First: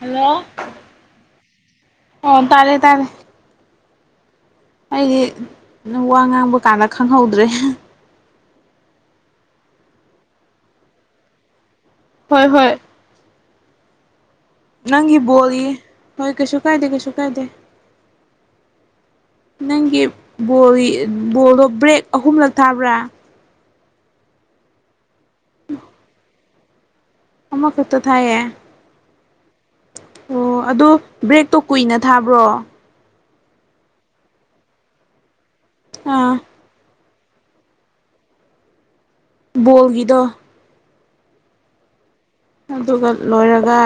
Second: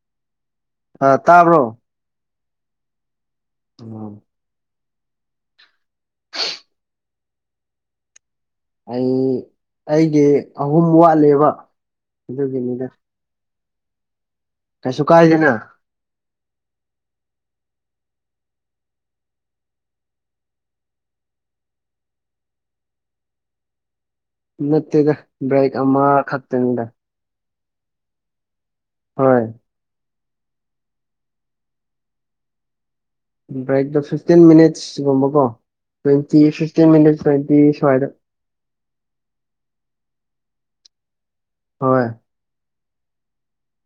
hello ꯑ ꯇꯥꯕ꯭ꯔꯣ ꯑꯣ ꯇꯥꯔꯦ ꯇꯥꯔꯦ ꯑ ꯑꯩꯗꯤ ꯅꯪ ꯋꯥ ꯉꯥꯡꯕ ꯀꯥꯟꯗ ꯈꯪꯍꯧꯗ꯭ꯔꯦ ꯑꯩ ꯑꯩꯒꯤ ꯑꯍꯨꯝ ꯋꯥꯠꯂꯕ ꯍꯣꯏ ꯍꯣꯏ ꯑꯗꯨꯒꯤꯅꯤꯗ ꯀꯩꯁꯨ ꯅꯪꯒꯤ ꯀꯥꯏꯗꯦꯅ ꯣꯜꯂꯤꯌꯦ ꯍꯣꯏ ꯀꯩꯁꯨ ꯀꯥꯏꯗꯦ ꯀꯩꯁꯨ ꯀꯥꯏꯗꯦ ꯅꯪꯒꯤ ꯕꯣꯜ ꯕꯣꯜꯗꯣ ꯕ꯭ꯔꯦꯛ ꯑꯍꯨꯝꯂꯛ ꯊꯥꯕ꯭ꯔꯥ ꯅꯠꯇꯦꯗ ꯕ꯭ꯔꯦꯛ ꯑꯃꯈꯛꯇꯅꯤꯗ ꯑꯃꯃ ꯀꯠꯇ ꯊꯥꯏꯌꯦ ꯍꯣꯏ ꯑꯣ ꯑꯗꯨꯣ ꯕ꯭ꯔꯦꯛꯇꯣ ꯀꯨꯏꯅ ꯊꯥꯕ꯭ꯔꯣ ꯭ꯔ ꯐꯤꯐꯇꯤꯟ ꯃꯤꯅꯤꯠꯁꯒꯨꯝꯕꯀꯣ ꯑꯥ ꯇ꯭ꯋꯦꯟꯇꯤ ꯐꯤꯇꯤꯟ ꯃꯤꯅꯤꯠ ꯁ꯭ꯋꯇꯤ ꯁꯋꯥꯗ ꯕꯣꯜꯒꯤꯗꯣ ꯍꯣꯏ ꯑꯗꯨꯒ ꯂꯣꯏꯔꯒ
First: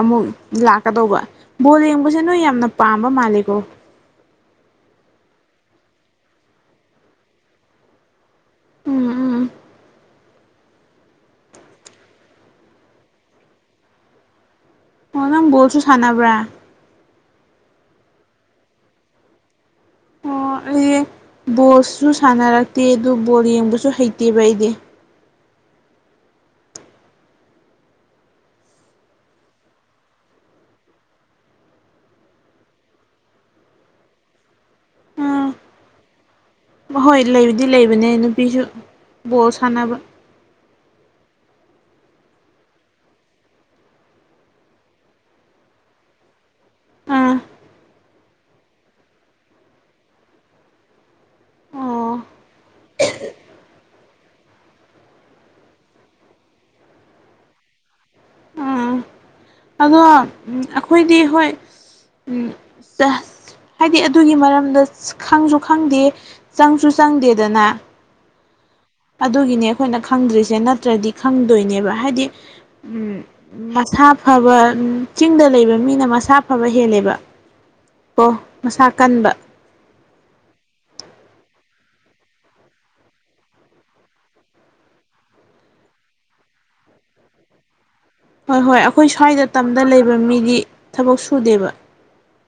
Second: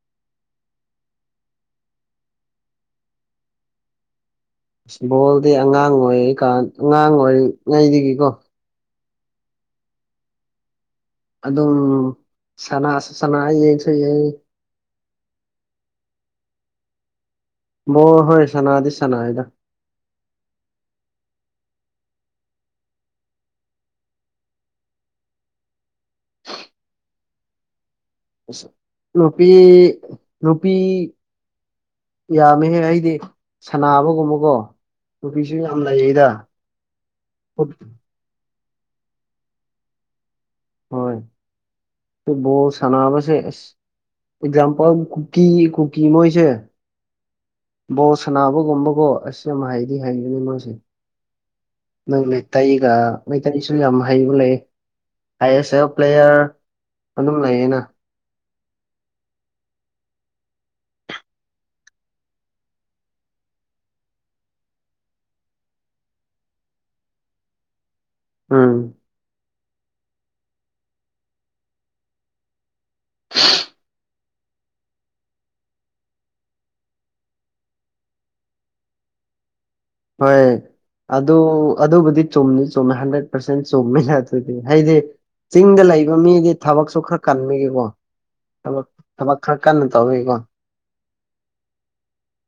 ꯑꯃꯨꯛ ꯂꯥꯛꯀꯗꯧꯕ ꯕꯣꯜ ꯌꯦꯡꯕꯁꯦ ꯅꯣꯏ ꯌꯥꯝꯅ ꯄꯥꯝꯕ ꯃꯥꯜꯂ ꯀꯦꯕꯨꯣ ꯑꯁ ꯕꯣꯜꯗꯤ ꯑꯉꯥꯡ ꯑꯣꯏꯔꯤ ꯀꯥꯟ ꯑꯉꯥꯡ ꯑꯣꯏꯔꯤꯉꯩꯗꯒꯤꯀꯣ ꯎꯝ ꯎꯝ ꯑꯗꯨꯝ ꯁꯅꯥꯁꯨ ꯁꯅꯥ ꯌꯦꯡꯁꯨ ꯌꯦ ꯍ ꯅꯪꯣꯁꯨ ꯁꯥꯟꯅꯕ꯭ꯔꯥ ꯑꯣꯣꯏ ꯍꯣꯏ ꯁꯅꯥꯗꯤ ꯁꯅꯥ ꯍꯥꯏꯗ ꯑꯣ ꯑ ꯕꯣꯜꯁꯨ ꯁꯥꯟꯅꯔꯛꯇꯦ ꯑꯗꯨ ꯕꯣꯜ ꯌꯦꯡꯕꯁꯨ ꯍꯩꯇꯦꯕ ꯑꯩꯗꯤ ꯔꯨꯄꯤ ꯔꯨꯄꯤꯄꯤ ꯌꯥꯝꯃꯦꯍꯦ ꯑꯩꯗꯤ ꯁꯕꯒꯨꯝꯕꯀꯣ ꯅꯨꯄꯤꯁꯨ ꯌꯥꯝ ꯂꯩꯌꯦꯗ ꯃꯈꯣꯏ ꯂꯩꯕꯨꯗꯤ ꯐꯨꯠ ꯂꯩꯕꯅꯦ ꯅꯨꯄꯤꯁꯨ ꯕꯣꯜ ꯁꯥꯟꯅꯕ ꯍꯣꯏ ꯣ ꯁꯅꯥꯁ ꯑꯦꯛꯖꯝꯄꯜ ꯀꯨꯀꯤ ꯀꯨꯀꯤꯃꯣꯏꯁ ꯑꯥ ꯕꯣ ꯁꯅꯥꯕꯒꯨꯝꯕꯀꯣ ꯑꯁꯤ ꯑꯃ ꯍꯥꯏꯩꯗꯤ ꯍꯩꯒꯅꯤ ꯃꯥꯁꯦ ꯑꯣ ꯅꯪ ꯃꯇꯩꯒ ꯃꯩꯇꯩꯁꯨ ꯌꯥꯝ ꯍꯩꯕ ꯂꯩ ꯑꯥꯏ ꯑꯦꯁ ꯑꯦꯐ ꯄ꯭ꯂꯦꯌꯔ ꯑꯗꯨꯝ ꯂꯩꯌꯦꯅ ꯑꯥ ꯑꯗꯣ ꯑꯩꯈꯣꯏꯗꯤ ꯍꯣꯏ ꯆ ꯍꯥꯏꯗꯤ ꯑꯗꯨꯒꯤ ꯃꯔꯝꯗ ꯈꯪꯁꯨ ꯈꯪꯗꯦ ꯆꯪꯁꯨ ꯆꯪꯗꯦꯗꯅ ꯎꯝ ꯑꯗꯨꯒꯤꯅꯦ ꯑꯩꯈꯣꯏꯅ ꯈꯪꯗ꯭ꯔꯤꯁꯦ ꯅꯠꯇ꯭ꯔꯗꯤ ꯈꯪꯗꯣꯏꯅꯦꯕ ꯍꯥꯏꯗꯤ ꯎꯝ ꯃꯁꯥ ꯐꯕ ꯆꯤꯡꯗ ꯂꯩꯕ ꯃꯤꯅ ꯃꯁꯥ ꯐꯕ ꯍꯦꯜꯂꯦꯕ ꯑꯣ ꯃꯁꯥ ꯀꯟꯕ ꯍꯣꯏ ꯑꯗꯨ ꯑꯗꯨꯕꯨꯗꯤ ꯆꯨꯝꯅꯤ ꯆꯨꯝꯃꯦ ꯍꯟꯗ꯭ꯔꯦꯠ ꯄꯥꯔꯁꯦꯟ ꯆꯨꯝꯃꯦ ꯑꯗꯨꯗꯤ ꯍꯥꯏꯗꯤ ꯆꯤꯡꯗ ꯂꯩꯕ ꯃꯤꯗꯤ ꯊꯕꯛꯁꯨ ꯈꯔ ꯀꯟꯕꯒꯤꯀꯣ ꯍꯣꯏ ꯍꯣꯏ ꯊꯕꯛ ꯑꯩꯈꯣꯏ ꯊꯕꯛ ꯁ꯭ꯋꯥꯏꯗ ꯈꯔ ꯇꯝꯗ ꯀꯟꯅ ꯂꯩꯕ ꯇꯧꯕꯒꯤꯀꯣ ꯃꯤꯗꯤ ꯊꯕꯛ ꯁꯨꯗꯦꯕ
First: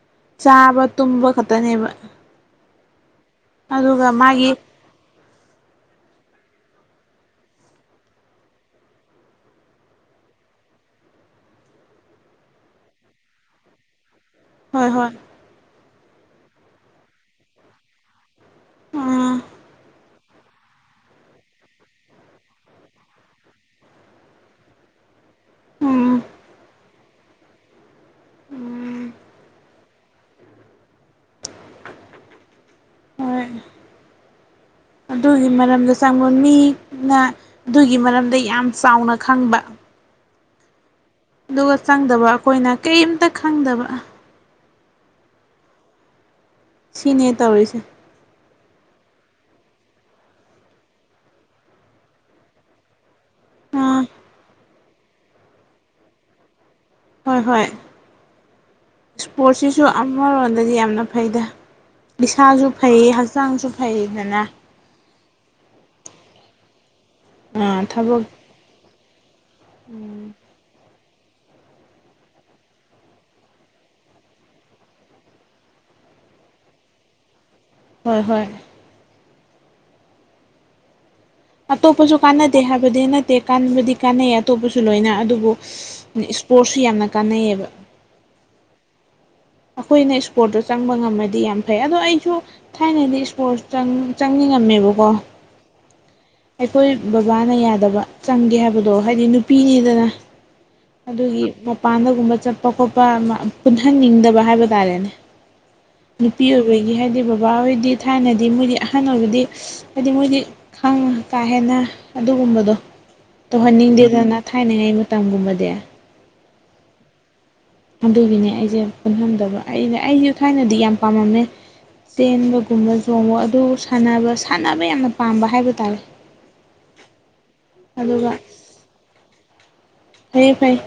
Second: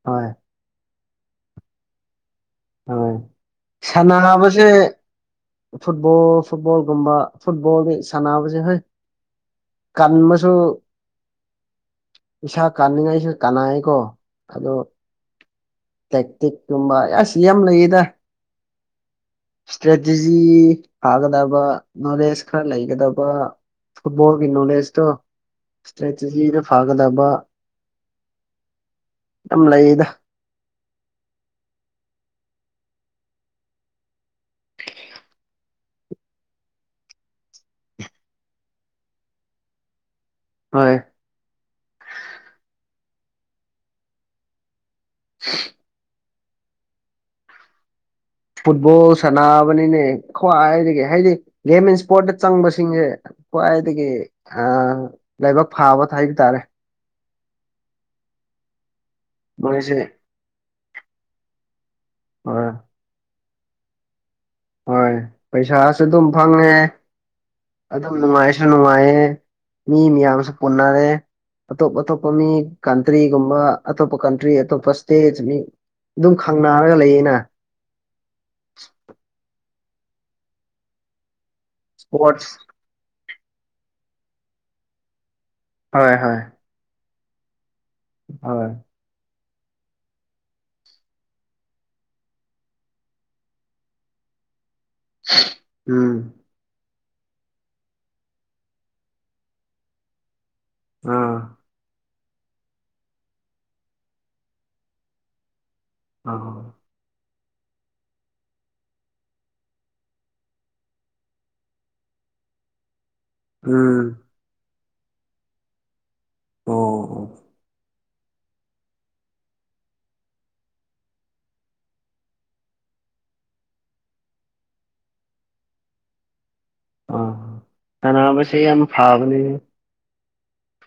ꯍꯣꯏ ꯆꯥꯕ ꯇꯨꯝꯕ ꯈꯛꯇꯅꯦꯕ ꯍꯣꯏ ꯑꯗꯨꯒ ꯃꯥꯒꯤ ꯁꯥꯟꯅꯕꯁꯦ ꯐꯨꯠꯕꯣꯜ ꯐꯨꯠꯕꯣꯜꯒꯨꯝꯕ ꯐꯨꯠꯕꯣꯜꯒꯤ ꯁꯥꯟꯅꯕꯁꯦ ꯍꯣꯏ ꯀꯟꯕꯁꯨ ꯏꯁꯥ ꯀꯥꯟꯅꯤꯡꯉꯥꯏꯁꯨ ꯀꯥꯟꯅꯩꯌꯦꯀꯣ ꯍꯣꯏ ꯍꯣꯏ ꯇꯛ ꯇꯦꯛ ꯇꯨꯝꯕ ꯑꯁ ꯁꯤ ꯌꯥꯝ ꯂꯩꯌꯦꯗ ꯎꯝ ꯏꯁꯇ꯭ꯔꯦꯇꯤꯖꯤ ꯊꯥꯒꯗꯕ ꯅꯣꯂꯦꯖ ꯈꯔ ꯂꯩꯒꯗꯕ ꯐꯨꯠꯕꯣꯜꯒꯤ ꯅꯣꯂꯦꯖꯇꯣ ꯎꯝ ꯏꯁꯇ꯭ꯔꯦꯇꯖꯤꯗ ꯐꯒꯗꯕ ꯎꯝ ꯌꯥꯝ ꯂꯩꯌꯦꯗ ꯎꯝ [inaudible] ꯑꯗꯨꯒꯤ ꯃꯔꯝꯗ ꯆꯪꯕ ꯃꯤꯅ ꯑꯗꯨꯒꯤ ꯃꯔꯝꯗ ꯌꯥꯝ ꯆꯥꯎꯅ ꯈꯪꯕ ꯍꯣꯏ ꯑꯗꯨꯒ ꯆꯪꯗꯕ ꯑꯩꯈꯣꯏꯅ ꯀꯩꯝꯇ ꯈꯪꯗꯕ [inaudible] ꯁꯤꯅꯦ ꯇꯧꯔꯤꯁꯦ ꯐꯨꯠꯕꯣꯜ ꯁꯥꯟꯅꯕꯅꯤꯅꯦ ꯈ꯭ꯋꯥꯏꯗꯒꯤ ꯍꯥꯏꯗꯤ ꯒꯦꯝ ꯑꯦꯟ ꯏꯁꯄꯣꯔꯠꯇ ꯆꯪꯕꯁꯤꯡꯁꯦ ꯑꯥ ꯈ꯭ꯋꯥꯏꯗꯒꯤ ꯂꯥꯏꯕꯛ ꯐꯥꯕ ꯍꯥꯏꯕ ꯇꯥꯔꯦ ꯍꯣꯏ ꯍꯣꯏ ꯏꯁꯄꯣꯔꯠꯁꯤꯁꯨ ꯃꯣꯏꯁꯦ ꯑꯃꯔꯣꯝꯗꯗꯤ ꯌꯥꯝꯅ ꯐꯩꯗ ꯍꯣꯏ ꯏꯁꯥꯁꯨ ꯐꯩ ꯍꯥꯛꯆꯥꯡꯁꯨꯨ ꯐꯩꯗꯅꯥ ꯍꯣꯏ ꯄꯩꯁꯥꯁꯨ ꯑꯗꯨꯝ ꯐꯪꯉꯦ ꯑꯗꯨꯝ ꯊꯕꯛ ꯅꯨꯡꯉꯥꯏꯁꯨ ꯅꯨꯡꯉꯥꯏꯌꯦ ꯃꯤ ꯃꯌꯥꯝꯁꯨ ꯄꯨꯟꯅꯔꯦ ꯑꯇꯣꯞ ꯑꯇꯣꯞꯄ ꯃꯤ ꯀꯟꯇ꯭ꯔꯤꯒꯨꯝꯕ ꯑꯇꯣꯞꯄ ꯀꯟꯇ꯭ꯔꯤ ꯑꯇꯣꯞꯄ ꯏꯁꯇꯦꯠ ꯃꯤ ꯑꯗꯨꯝ ꯈꯪꯅꯔꯒ ꯂꯩꯌꯦꯅ ꯍꯣꯏ ꯍꯣꯏ ꯑꯇꯣꯞꯄꯁꯨ ꯏꯁꯄꯣꯔꯠꯁ ꯀꯥꯟꯅꯗꯦ ꯍꯥꯏꯕꯗꯤ ꯅꯠꯇꯦ ꯀꯥꯟꯕꯨꯗꯤ ꯀꯥꯟꯅꯩꯌꯦ ꯑꯇꯣꯞꯄꯁꯨ ꯂꯣꯏꯅ ꯑꯗꯨꯕꯨ ꯍꯣꯏ ꯍꯣꯏ ꯏꯁꯄꯣꯔꯠꯁꯨ ꯌꯥꯝꯅ ꯀꯥꯟꯅꯩꯌꯦꯕ ꯍꯣꯏ ꯑꯩꯈꯣꯏꯅ ꯏꯁꯄꯣꯔꯠꯇꯣ ꯆꯪꯕ ꯉꯝꯃꯗꯤ ꯌꯥꯝ ꯐꯩ ꯑꯗꯣ ꯑꯩꯁꯨ ꯊꯥꯏꯅꯗꯤ ꯏꯁꯄꯣꯔꯠ ꯆꯪꯅꯤꯡꯉꯝꯃꯦꯕꯀꯣ ꯎꯝ ꯑꯩꯈꯣꯏ ꯕꯕꯥꯅ ꯌꯥꯗꯕ ꯆꯪꯒꯦ ꯍꯥꯏꯕꯗꯣ ꯍꯥꯏꯗꯤ ꯅꯨꯄꯤꯅꯤꯗꯅ ꯑꯥ ꯑꯗꯨꯒꯤ ꯃꯄꯥꯟꯗꯒꯨꯝꯕ ꯆꯠꯄ ꯈꯣꯠꯄ ꯄꯨꯟꯍꯟꯅꯤꯡꯗꯕ ꯍꯥꯏ ꯇꯥꯔꯦꯅꯦ ꯅꯨꯄꯤ ꯑꯥ ꯑꯣꯏ ꯍꯥꯏꯗꯤ ꯕꯕꯥ ꯍꯣꯏꯗꯤ ꯊꯥꯏꯅꯗꯤ ꯃꯣꯏꯗꯤ ꯑꯍꯟ ꯑꯣꯏꯕꯗꯤ ꯍꯥꯏꯗꯤ ꯃꯣꯏꯗꯤ ꯈꯥꯡ ꯀꯥ ꯍꯦꯟꯅ ꯑꯗꯨꯝ ꯑꯗꯨꯒꯨꯝꯕꯗꯣ ꯎꯝ ꯇꯧꯍꯟꯅꯤꯡꯗꯦꯗꯅ ꯊꯥꯏꯅꯉꯩ ꯃꯇꯝꯒꯨꯝꯕꯗꯤ ꯑꯣ ꯑꯗꯨꯒꯤꯅꯦ ꯑꯩꯁꯦ ꯄꯨꯟꯐꯝꯗꯕ ꯑꯩꯅ ꯑꯩꯁꯦ ꯊꯥꯏꯅꯗꯤ ꯌꯥꯝ ꯄꯥꯝꯃꯝꯃꯦ ꯆꯦꯟꯕꯒꯨꯝꯕ ꯆꯣꯡꯕ ꯑꯗꯨ ꯁꯥꯟꯅꯕ ꯁꯥꯟꯅꯕ ꯌꯥꯝꯅ ꯄꯥꯝꯕ ꯍꯥꯏꯕ ꯇꯥꯔꯦ ꯑ ꯑꯗꯨꯒ ꯀꯅꯥꯕꯁꯦ ꯌꯥꯝ ꯐꯥꯕꯅꯦ ꯐꯩꯌꯦ ꯐꯩꯌꯦ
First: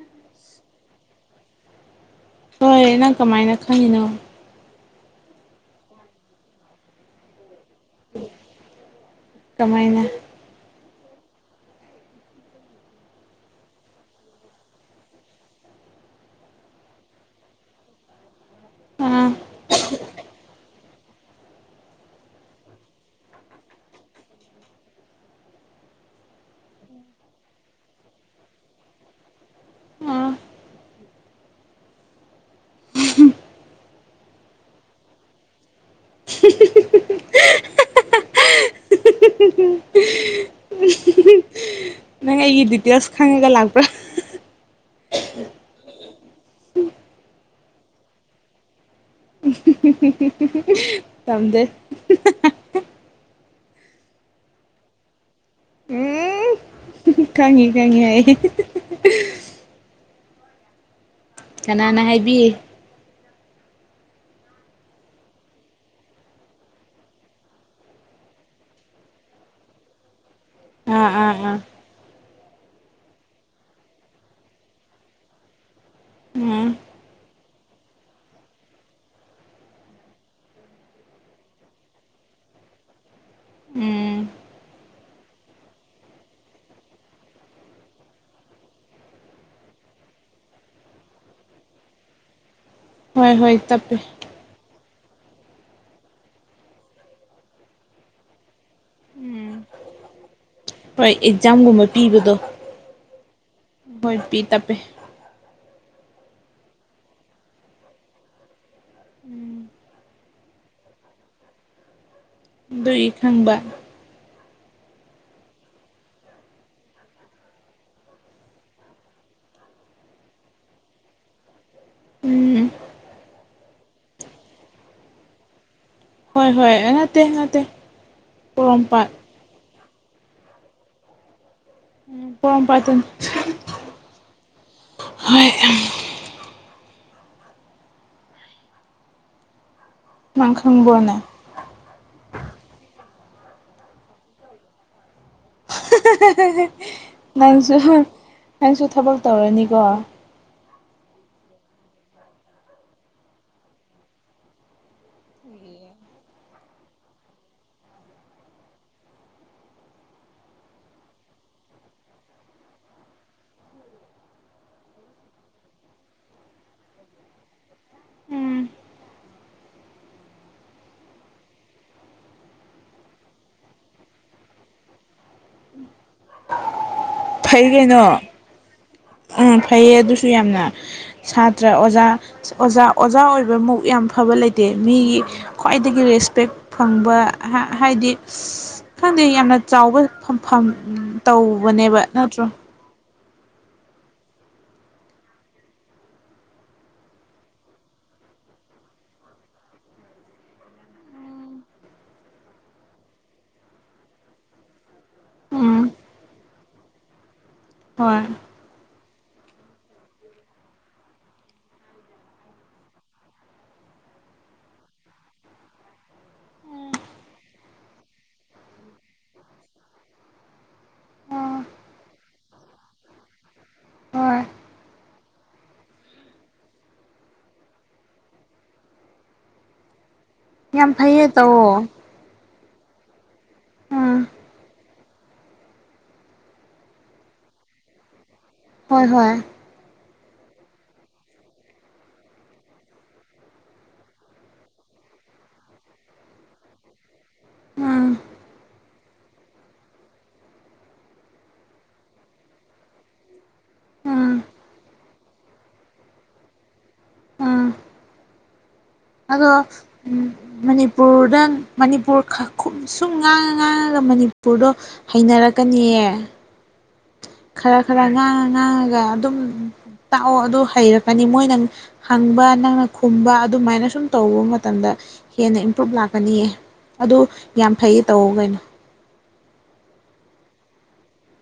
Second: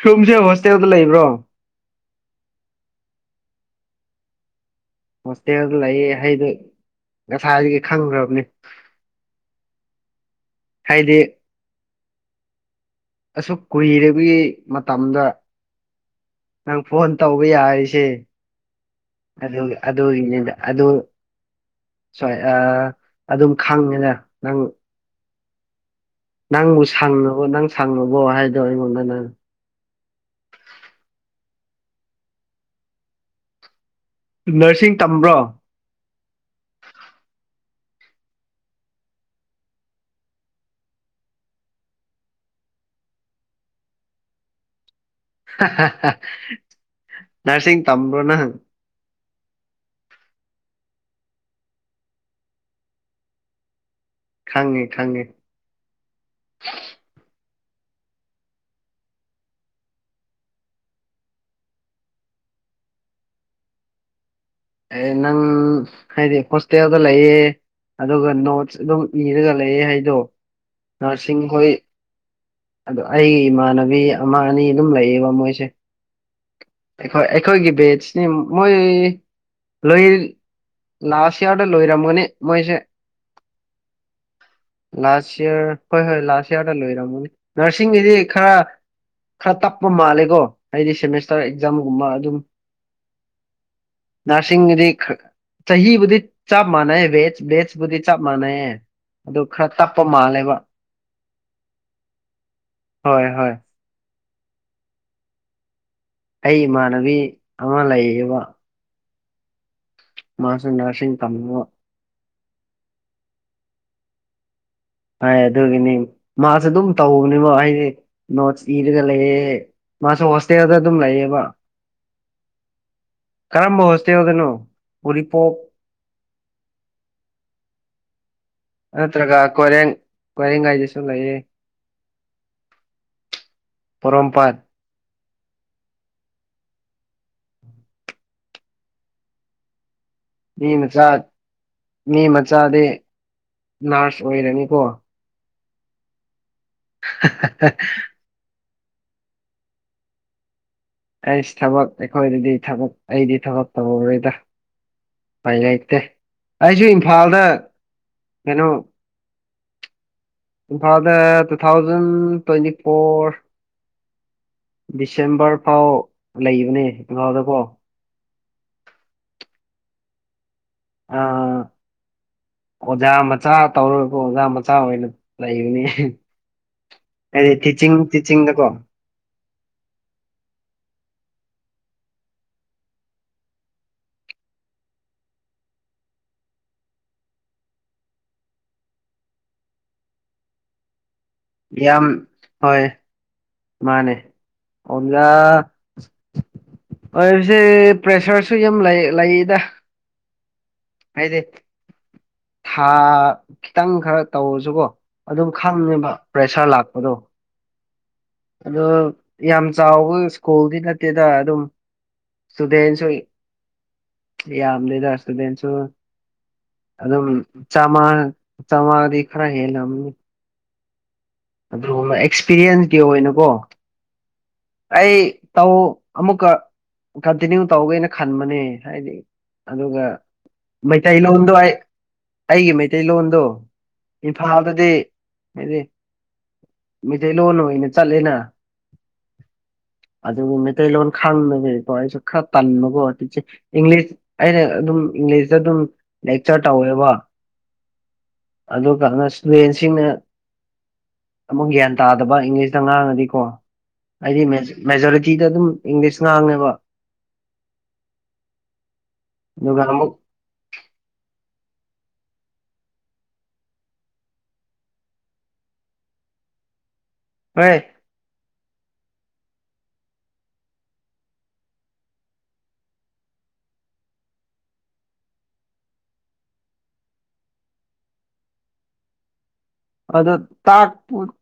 ꯁꯨꯝꯁꯦ ꯍꯣꯁꯇꯦꯜꯗ ꯂꯩꯕ꯭ꯔꯣ ꯍꯣꯏ ꯅꯪ ꯀꯃꯥꯏꯅ ꯈꯪꯉꯤꯅꯣ ꯍꯣꯁꯇꯦꯜ ꯂꯩ ꯑꯩꯩꯗꯨꯣ ꯉꯁꯥꯏꯗꯒꯤ ꯈꯪꯈ꯭ꯔꯕꯅꯤ ꯀꯃꯥꯏꯅ ꯍꯥꯏꯗꯤ ꯑꯁꯨꯛ ꯀꯨꯏꯒꯤ ꯃꯇꯝꯗ ꯅꯪ ꯐꯣꯟ ꯇꯧꯕ ꯌꯥꯔꯤꯁꯦ ꯑꯥ ꯑꯗꯨꯒꯤꯅꯤꯗ ꯑꯗꯨ ꯁꯣꯏ ꯑꯗꯨꯝ ꯈꯪꯉꯦꯅꯦ ꯅꯪ ꯅꯪꯕꯨ ꯁꯥꯡꯅꯕꯕ ꯅꯪ ꯁꯥꯡꯅꯕꯕꯣ ꯍꯥꯏꯗꯣ ꯑꯩꯃꯣꯟ ꯃꯅꯨꯡꯅ [inaudible] ꯑꯥ ꯅꯔꯁꯤꯡ ꯇꯝꯕ꯭ꯔꯣ ꯅꯪ ꯑꯩꯒꯤ ꯗꯤꯇꯦꯜꯁ ꯈꯪꯉꯒ ꯂꯥꯛꯄ꯭ꯔꯥ ꯅꯔꯁꯤ ꯇꯝꯕ꯭ꯔꯣꯅ ꯇꯝꯗꯦ ꯈꯪꯉꯤ ꯈꯪꯉꯤ ꯎꯝ ꯈꯪꯉꯤ ꯈꯉꯤ ꯍꯥꯏ ꯀꯅꯥꯅ ꯍꯥꯏꯕꯤ ꯑꯦ ꯅꯪ ꯍꯥꯏꯗꯤ ꯍꯣꯁꯇꯦꯜꯗ ꯂꯩꯌꯦ ꯑꯗꯨꯒ ꯅꯣꯠꯁ ꯑꯗꯨꯝ ꯏꯔꯒ ꯂꯩꯌꯦ ꯍꯥꯏꯗꯣ ꯑꯥ ꯑꯥ ꯅꯣꯠꯁꯤꯡ ꯑꯥ ꯍꯣꯏ ꯑꯗꯣ ꯑꯩꯒꯤ ꯏꯃꯥꯟꯅꯕꯤ ꯑꯃ ꯑꯅꯤ ꯑꯗꯨꯝ ꯂꯩꯌꯦꯕ ꯃꯣꯏꯁꯦ ꯎꯝ ꯈꯣꯏ ꯑꯩꯈꯣꯏꯒꯤ ꯕꯦꯠꯁꯤꯅꯤ ꯃꯣꯏ ꯂꯣꯏ ꯂꯥꯁꯥꯁ ꯌꯥꯌꯥꯔꯗ ꯂꯣꯏꯔꯃꯅꯦ ꯃꯁꯦ ꯎꯝ ꯂꯥꯁ ꯏꯌꯥꯔ ꯍꯣꯏ ꯍꯣꯏ ꯂꯥꯁ ꯏꯌꯥꯔꯗ ꯂꯣꯏꯔꯝꯃꯅꯤ ꯅꯔꯁꯤꯡꯒꯤꯗꯤ ꯈꯔ ꯈꯔ ꯇꯞꯄ ꯃꯥꯜꯂꯦꯀꯣ ꯍꯥꯏꯗꯤ ꯁꯦꯃꯦꯁꯇꯔ ꯑꯦꯛꯖꯥꯝꯒꯨꯝꯕ ꯑꯗꯨꯝ ꯍꯣꯏ ꯍꯣꯏ ꯇꯄꯤꯦ ꯅꯔꯁꯤꯡꯒꯤꯗꯤ ꯆꯍꯤꯕꯨꯗꯤ ꯆꯞ ꯃꯥꯟꯅꯩ ꯕꯦꯖ ꯕꯦꯖꯕꯨꯗꯤ ꯆꯞ ꯃꯥꯟꯅꯩꯌꯦ ꯑꯗꯨ ꯎꯝ ꯈꯔ ꯇꯞꯄ ꯃꯥꯜꯂꯦꯕ ꯍꯣꯏ ꯑꯦꯛꯖꯥꯝꯒꯨꯝꯕ ꯄꯤꯕꯗꯣ ꯍꯣꯏ ꯍꯣꯏ ꯍꯣꯏ ꯇꯄꯤ ꯇ ꯄꯦ ꯑꯩ ꯏꯃꯥꯟꯅꯕꯤ ꯑꯃ ꯂꯩꯌꯦꯕ ꯎꯝ ꯃꯥꯁ ꯅꯔꯁꯤꯡꯤꯡ ꯀꯝꯣ ꯑꯗꯨꯏ ꯈꯪꯕ ꯍꯥꯏ ꯑꯗꯨꯒꯤꯅꯤ ꯃꯥꯁꯦ ꯑꯗꯨꯝ ꯇꯧꯕꯅꯤꯃꯣ ꯍꯥꯏꯗꯤ ꯅꯣꯠꯁ ꯏꯔꯒ ꯂꯩꯌꯦ ꯃꯥꯁꯨ ꯍꯣꯁꯇꯦꯜꯗ ꯑꯗꯨꯝ ꯂꯩꯌꯦꯕ ꯎꯝ ꯀꯔꯝꯕ ꯍꯣꯁꯇꯦꯜꯗꯅꯣ ꯎꯔꯤꯄꯣꯛ ꯍꯣꯏ ꯍꯣꯏ ꯅꯠꯇ ꯅꯠꯇꯦ ꯄꯣꯔꯣꯝꯄꯥꯠ ꯅꯠꯇ꯭ꯔꯒ ꯀꯣꯏꯔꯦꯡ ꯀꯣꯏꯔꯦꯡꯒꯥꯏꯗꯁꯨ ꯂꯩꯌꯦ ꯎꯝ ꯄꯣꯔꯣꯃ ꯄꯥꯠꯇꯅꯤ ꯄꯣꯔꯣꯝꯄꯥꯠ ꯅꯪ ꯃꯤ ꯃꯆꯥꯥ ꯈꯪꯕ꯭ꯔꯣꯅꯦ ꯃꯤ ꯃꯆꯥꯥꯗꯦ ꯅꯔꯁ ꯑꯣꯏꯔꯅꯤꯀꯣ ꯍ [unintelligible] [unintelligible] [inaudible] ꯅꯪꯁꯨ ꯊꯕꯛ ꯇꯧꯔꯅꯤꯀꯣ ꯑꯩꯁ ꯊꯕꯛ ꯑꯩꯈꯣꯏꯗꯗꯤ ꯊꯕꯛ ꯑꯩꯗꯤ ꯊꯕ ꯇꯧꯔꯔꯣꯏꯗ ꯐꯩ ꯂꯩꯇꯦ ꯑꯩꯁꯨ ꯏꯝꯐꯥꯜꯗ ꯀꯩꯅꯣ ꯏꯝꯐꯥꯗ two thousand twenty four December ꯐꯥꯎ ꯂꯩꯕꯅꯦ ꯏꯪꯐꯥꯜꯗꯀꯣ [unintelligible] ꯑꯥ ꯑꯣꯖꯥ ꯃꯆꯥ ꯇꯧꯔꯒ ꯑꯣꯖꯥ ꯃꯆꯥ ꯑꯣꯏꯅ ꯂꯩꯕꯅꯤ ꯑꯗꯨꯗꯤ ꯐꯩ ꯇꯤꯆꯤꯡ ꯀꯩꯅꯣ ꯇꯤꯆꯤꯡꯗꯀꯣ ꯎꯝ ꯐꯩꯌꯦ ꯑꯗꯨꯁꯨ ꯌꯥꯝꯅ ꯁꯥꯇ꯭ꯔ ꯑꯣꯖꯥ ꯑꯣꯖꯥ ꯑꯣꯖꯥ ꯑꯣꯏꯕꯃꯨꯛ ꯌꯥꯝ ꯐꯕ ꯂꯩꯇꯦ ꯃꯤꯒꯤ ꯈ꯭ꯋꯥꯏꯗꯒꯤ ꯔꯦꯁꯄꯦꯛ ꯐꯪꯕ ꯍꯥꯏꯗꯤ ꯈ ꯈꯪꯗꯦ ꯌꯥꯝꯅ ꯆꯥꯎꯕ ꯐꯝꯐꯝ ꯇꯧꯕꯅꯦꯕ ꯌꯥꯝ ꯅꯠꯇ꯭ꯔꯣ ꯍꯣꯏ ꯃꯥꯅꯦ ꯑꯣꯖꯥ ꯑꯣꯏꯁꯦ ꯄ꯭ꯔꯦꯁꯔꯁꯨ ꯌꯥꯝ ꯂꯩ ꯂꯩꯗ ꯍꯥꯏꯗꯤ ꯊꯥ ꯈꯤꯇꯪ ꯈꯔ ꯇꯧꯔꯁꯨꯀꯣ ꯑꯗꯨꯝ ꯎꯝ ꯈꯪꯉꯦꯕ ꯄ꯭ꯔꯦꯁꯔ ꯂꯥꯛꯄꯗꯣ ꯑꯗꯣ ꯌꯥꯝ ꯆꯥꯎꯕ ꯁ꯭ꯀꯨꯜꯗꯤ ꯅꯠꯇꯦꯗ ꯑꯗꯨꯝ ꯏꯁꯇꯨꯗꯦꯟꯁꯨ ꯌꯥꯝꯗꯦꯗ ꯏꯁꯇꯨꯗꯦꯜꯁꯨ ꯑꯗꯨꯝ ꯆꯥꯃꯉꯥ ꯆꯥꯝꯃꯉꯥꯗꯤ ꯈꯔ ꯍꯦꯜꯂꯂꯝꯅꯤ ꯑꯗꯨꯒꯅ ꯑꯦꯛꯁꯄꯤꯔꯤꯌꯦꯟꯁꯀꯤ ꯑꯣꯏꯅꯀꯣ ꯍꯣꯏ ꯑꯩ ꯇꯧ ꯑꯃꯨꯀ ꯀꯟꯇꯤꯅ꯭ꯌꯨ ꯇꯧꯒꯦꯩꯅ ꯈꯟꯕꯅꯦ ꯍꯥꯏꯗꯤ ꯑꯗꯨꯒ ꯌꯥꯝ ꯃꯩ ꯇꯩ ꯐꯩꯌꯦ ꯂꯣꯜꯗꯣ ꯑꯩ ꯇꯧꯑꯣ ꯑꯩꯒꯤ ꯃꯩꯇꯩꯂꯣꯟꯗꯣ ꯎꯝ ꯏꯝꯐꯥꯜꯗꯗꯤ ꯍꯥꯏꯗꯤ ꯃꯤꯇꯩꯇꯩꯩꯂꯣꯟꯣꯟ ꯑꯣꯏꯅ ꯆꯠꯂꯦꯅ ꯍꯣꯏ ꯍꯣꯏ ꯑꯗꯨꯕꯨ ꯃꯩꯇꯩꯂꯣꯟ ꯈꯪꯗꯕꯤꯀꯣ ꯑꯩꯁꯨ ꯈꯔ ꯇꯟꯕꯒꯣ ꯏꯪꯂꯤꯁ ꯑꯩꯅ ꯏꯪꯂꯤꯁꯇ ꯑꯗꯨꯝ ꯂꯦꯛꯆꯔ ꯇꯧꯋꯦꯕ ꯎꯝ ꯑꯗꯨꯒ ꯏꯁꯇꯨꯗꯦꯟꯁꯤꯡꯅ ꯑꯃꯨꯛ ꯒ꯭ꯌꯥꯟ ꯇꯥꯗꯕ ꯏꯪꯂꯤꯁꯇ ꯉꯥꯡꯉꯗꯤꯀꯣ ꯎꯝ ꯍꯥꯏꯗꯤ ꯃꯦꯖꯣꯔꯤꯇꯤꯗ ꯑꯗꯨꯝ ꯏꯪꯂꯤꯁ ꯉꯥꯡꯉꯦꯕ ꯎꯝ ꯑꯗꯣ ꯑꯗꯨꯒ ꯑꯃꯨꯛ ꯎꯝ ꯃꯅꯤꯄꯨꯔꯗ ꯃꯅꯤꯄꯨꯔ ꯁꯨꯝ ꯉꯥꯡꯉ ꯉꯥꯡꯉꯒ ꯃꯅꯤꯄꯨꯔꯗꯣ ꯍꯩꯅꯔꯛꯀꯅꯤꯌꯦ ꯍꯣꯏ ꯈꯔ ꯈꯔ ꯉꯥꯡꯉ ꯉꯥꯡꯉꯒ ꯑꯗꯨꯝ ꯇꯥꯛꯑꯣ ꯑꯗꯨ ꯍꯩꯔꯛꯀꯅꯤ ꯃꯣꯏ ꯅ ꯍꯪꯕ ꯅꯪꯅ ꯈꯨꯝꯕ ꯑꯗꯨꯃꯥꯏꯅ ꯁꯨꯝ ꯇꯧꯕ ꯃꯇꯝꯗ ꯍꯦꯟꯅ ꯏꯝꯄ꯭ꯔꯨꯨꯞ ꯂꯥꯛꯀꯅꯤꯌꯦ ꯑꯗꯨ ꯌꯥꯝ ꯐꯩ ꯇꯧ ꯀꯩꯅꯣ ꯑꯗꯨꯥꯛꯄ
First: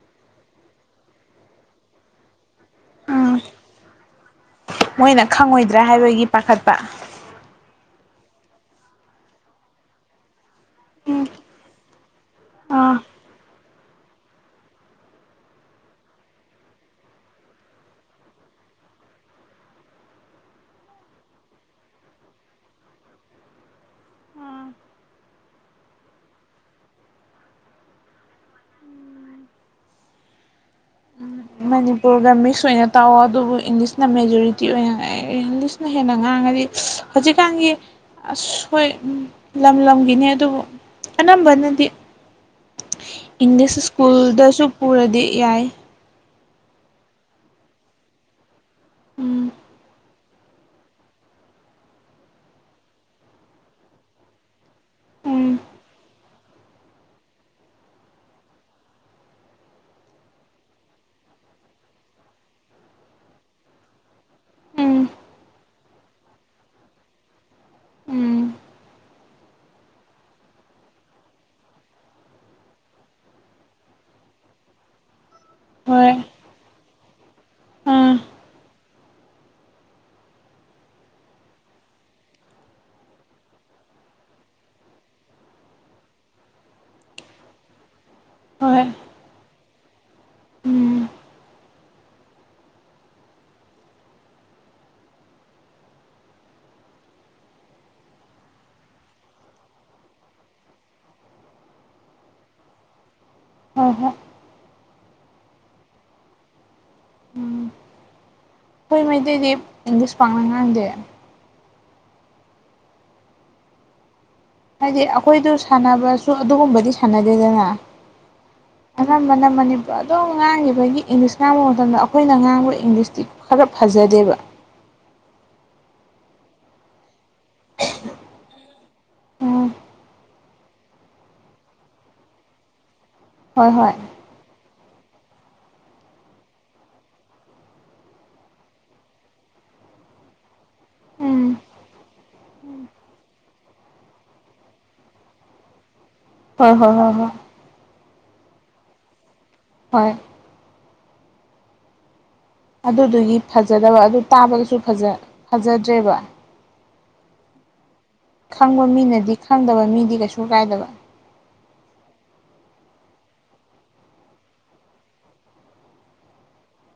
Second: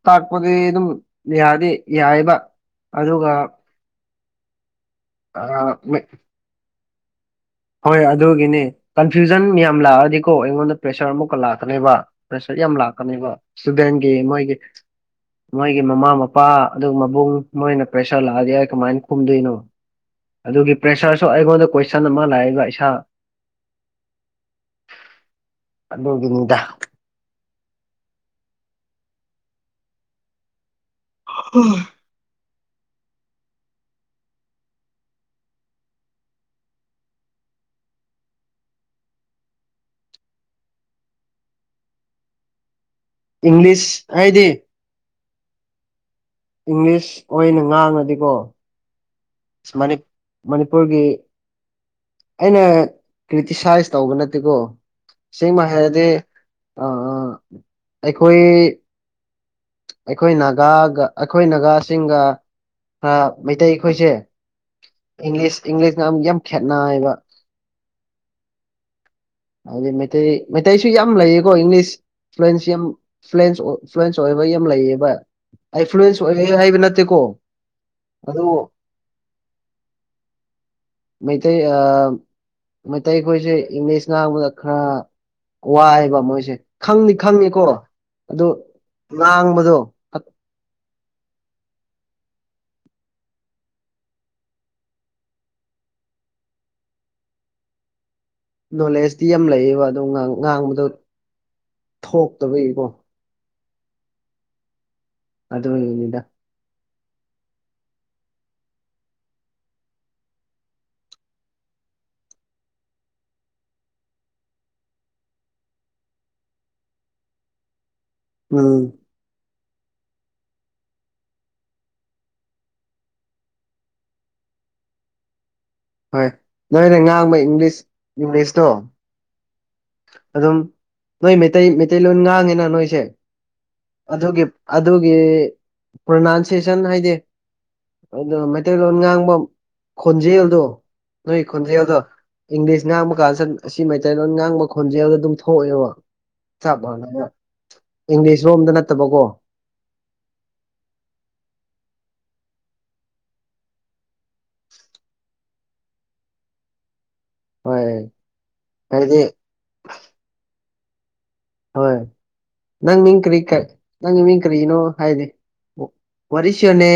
ꯇꯥꯛꯄꯗꯤ ꯑꯗꯨꯝ ꯌꯥꯅꯤ ꯌꯥꯏꯕ ꯑꯗꯨꯒ ꯎꯝ ꯃꯣꯏꯅ ꯑ ꯈꯪꯉꯣꯏꯗ꯭ꯔꯥ ꯍꯥꯏꯕꯒꯤ ꯄꯥꯈꯠꯄ ꯍꯣꯏ ꯑꯗꯨꯒꯤꯅꯤ ꯀꯟꯐ꯭ꯌꯨꯖꯟ ꯌꯥꯝ ꯂꯥꯛꯑꯗꯤꯀꯣ ꯑꯩꯉꯣꯟꯗ ꯄ꯭ꯔꯦꯁꯔ ꯎꯝ ꯑꯃꯨꯛꯀ ꯂꯥꯛꯀꯅꯦꯕ ꯄ꯭ꯔꯦꯁꯔ ꯌꯥꯝ ꯑꯥ ꯂꯥꯛꯀꯅꯦꯕ ꯏꯁꯇꯨꯗꯦꯟꯒꯤ ꯃꯣꯏꯒꯤ ꯃꯣꯏꯒꯤ ꯃꯃꯥ ꯃꯄꯥ ꯑꯗꯨꯒ ꯃꯕꯨꯡ ꯃꯣꯏꯅ ꯄ꯭ꯔꯦꯁꯔ ꯂꯥꯛꯑꯗꯤ ꯑꯩ ꯀꯃꯥꯏꯅ ꯀꯨꯝꯗꯣꯏꯅꯣ ꯑꯗꯨꯒꯤ ꯄ꯭ꯔꯦꯁꯔꯁꯨ ꯑꯩꯉꯣꯟꯗ ꯀꯣꯏꯁꯟ ꯑꯃ ꯂꯥꯛꯏꯕ ꯏꯁꯥ ꯑꯥ ꯑꯗꯨꯒꯤꯅꯤꯗ ꯃꯅꯤꯄꯨꯔꯒꯝꯃꯤ ꯁꯣꯏꯅ ꯇꯥꯎꯋ ꯑꯗꯨꯕꯨ ꯏꯪꯂꯤꯁꯅ ꯃꯦꯖꯣꯔꯤꯇꯤ ꯑꯣꯏꯅ ꯏꯪꯂꯤꯁꯅ ꯍꯦꯟꯅ ꯉꯥꯡꯉꯗꯤ ꯍꯧꯖꯤꯛꯀꯥꯟꯒꯤ ꯑꯁꯣꯏ ꯂꯝ ꯂꯝꯒꯤꯅꯤ ꯑꯗꯨꯕꯨ ꯑꯅꯝꯕꯅꯗꯤ ꯏꯪꯂꯤꯁ ꯁ꯭ꯀꯨꯜꯗꯁꯨ ꯄꯨꯔꯗꯤ ꯌꯥꯏ ꯏꯪꯂꯤꯁ ꯑꯣꯏꯅ ꯉꯥꯡꯉꯗꯤꯀꯣ ꯎꯝ ꯃꯅꯤꯄꯨꯔꯒꯤ ꯑꯩꯅ ꯀ꯭ꯔꯤꯇꯤꯁꯥꯏꯁ ꯇꯧꯕ ꯅꯠꯇꯦꯀꯣ ꯎꯝ ꯁꯤꯃ ꯍꯥꯏꯔꯗꯤ ꯑꯩꯈꯣꯏ ꯑꯩꯈꯣꯏ ꯅꯥꯒꯥꯒ ꯑꯩꯈꯣꯏ ꯅꯥꯒꯥꯁꯤꯡꯒ ꯈꯔ ꯃꯩꯇꯩ ꯑꯩꯈꯣꯏꯁꯦ ꯎꯝ ꯏꯪꯂꯤꯁ ꯏꯪꯂꯤꯁꯅꯛ ꯌꯥꯝ ꯈꯦꯠꯅ ꯍꯥꯏꯕ ꯎꯝ ꯍꯥꯏꯗꯤ ꯃꯩꯇꯩ ꯃꯩꯇꯩꯁꯨ ꯌꯥꯝ ꯂꯩꯌꯦꯀꯣ ꯏꯪꯂꯤꯁ ꯐ꯭ꯂꯨꯋꯟꯁ ꯌꯥꯝ ꯐ꯭ꯂꯟꯁ ꯐ꯭ꯂ ꯑꯣꯏ ꯌꯥꯝ ꯂꯩ꯭ꯂ ꯍꯣꯏ ꯑꯣꯏ ꯍꯥꯏꯕ ꯅꯠꯇ ꯇꯀꯣ ꯑꯥ ꯑꯗꯨ ꯃꯩꯇꯩ ꯃꯩꯇꯩ ꯑꯩꯈꯣꯏꯁꯦ ꯏꯪꯂꯤꯁ ꯉꯥꯡꯕꯗ ꯈꯔ ꯋꯥꯏꯑꯕ ꯃꯣꯏꯁꯦ ꯈꯪꯅꯤ ꯈꯪꯉꯦꯀꯣ ꯑꯗꯨ ꯍꯣꯏ ꯇꯥꯡꯕꯗꯣ ꯎꯝ ꯅꯣꯂꯦꯖꯇꯤ ꯌꯥꯝ ꯂꯩꯌꯦꯕ ꯑꯗꯨꯣ ꯉꯥꯡꯕꯗꯣ ꯊꯣꯛꯇꯕꯒꯤꯀꯣ ꯍꯣ [inaudible] ꯑꯗ ꯌꯦꯅꯤꯗ ꯍꯣꯏ ꯃꯩꯇꯩꯗꯤ ꯏꯪꯂꯤꯁ ꯄꯥꯡꯅ ꯉꯥꯡꯗꯦ ꯍꯥꯏꯗꯤ ꯑꯩꯈꯣꯏꯗ ꯁꯥꯟꯅꯕꯁꯨ ꯑꯗꯨꯒꯨꯝꯕꯗꯤ ꯁꯥꯟꯅꯗꯦꯗꯅ ꯎꯝ ꯃꯅ ꯃꯅ ꯃꯅꯤ ꯑꯗ ꯑꯗꯨꯝ ꯉꯥꯡꯉꯤꯕꯒꯤ ꯏꯪꯂꯤꯁ ꯉꯥꯡꯕ ꯃꯇꯝꯗ ꯑꯩꯈꯣꯏꯅ ꯉꯥꯡꯕ ꯏꯪꯂꯤꯁꯇꯤ ꯈꯔ ꯐꯖꯗꯦꯕ ꯍꯣꯏ ꯅꯣꯏꯅ ꯉꯥꯡꯕ ꯏꯪꯂꯤꯁ ꯏꯪꯂꯤꯁꯇꯣ ꯎꯝ ꯑꯗꯨꯝ ꯅꯣꯏ ꯃꯩꯇꯩ ꯃꯩꯇꯩꯂꯣꯟ ꯉꯥꯡꯉꯤꯅ ꯅꯣꯏꯁꯦ ꯍꯣꯏ ꯍꯣꯏ ꯑꯗꯨꯒꯤ ꯑꯗꯨꯒꯤ ꯄ꯭ꯔꯣꯅꯥꯟꯁꯤꯌꯦꯁꯟ ꯍꯥꯏꯗꯤ ꯑꯗꯣ ꯃꯩꯇꯩꯂꯣꯟ ꯉꯥꯡꯕ ꯈꯣꯟꯖꯦꯜꯗꯣ ꯅꯣꯏ ꯎꯝ ꯈꯣꯟꯖꯦꯜꯗꯣ ꯏꯪꯂꯤꯁ ꯉꯥꯡꯕ ꯀꯥꯟ ꯁꯗ ꯑꯁꯤ ꯃꯩꯇꯩꯂꯣꯟ ꯉꯥꯡꯕ ꯈꯣꯟꯖꯦꯜꯗ ꯑꯗꯨꯝ ꯊꯣꯛꯑꯦꯕ ꯍꯣꯏ ꯆꯞ ꯍꯣꯏ ꯍꯣꯏ ꯃꯥꯟꯅꯅ ꯍ ꯏꯪꯂꯤꯁ ꯔꯣꯝꯗ ꯅꯠꯇꯕꯀꯣ ꯍꯣꯏ ꯑꯗꯨꯗꯨꯒꯤ ꯐꯖꯗꯕ ꯑꯗꯨ ꯇꯥꯕꯗꯁꯨ ꯐꯖꯗ꯭ꯔꯦꯕ ꯍꯣꯏ ꯈꯪꯕ ꯍꯥꯏꯗꯤ ꯃꯤꯅꯗꯤ ꯈꯪꯗꯕ ꯃꯤꯗꯤ ꯀꯩꯁꯨ ꯀꯥꯏꯗꯕ ꯍꯣꯏ ꯅꯪ ꯃꯤꯡ ꯀꯔꯤ ꯀ ꯅꯪꯒꯤ ꯃꯤꯡ ꯀꯔꯤꯅꯣ ꯍꯥꯏꯗꯤ ꯄꯔꯤꯁꯣꯅꯦ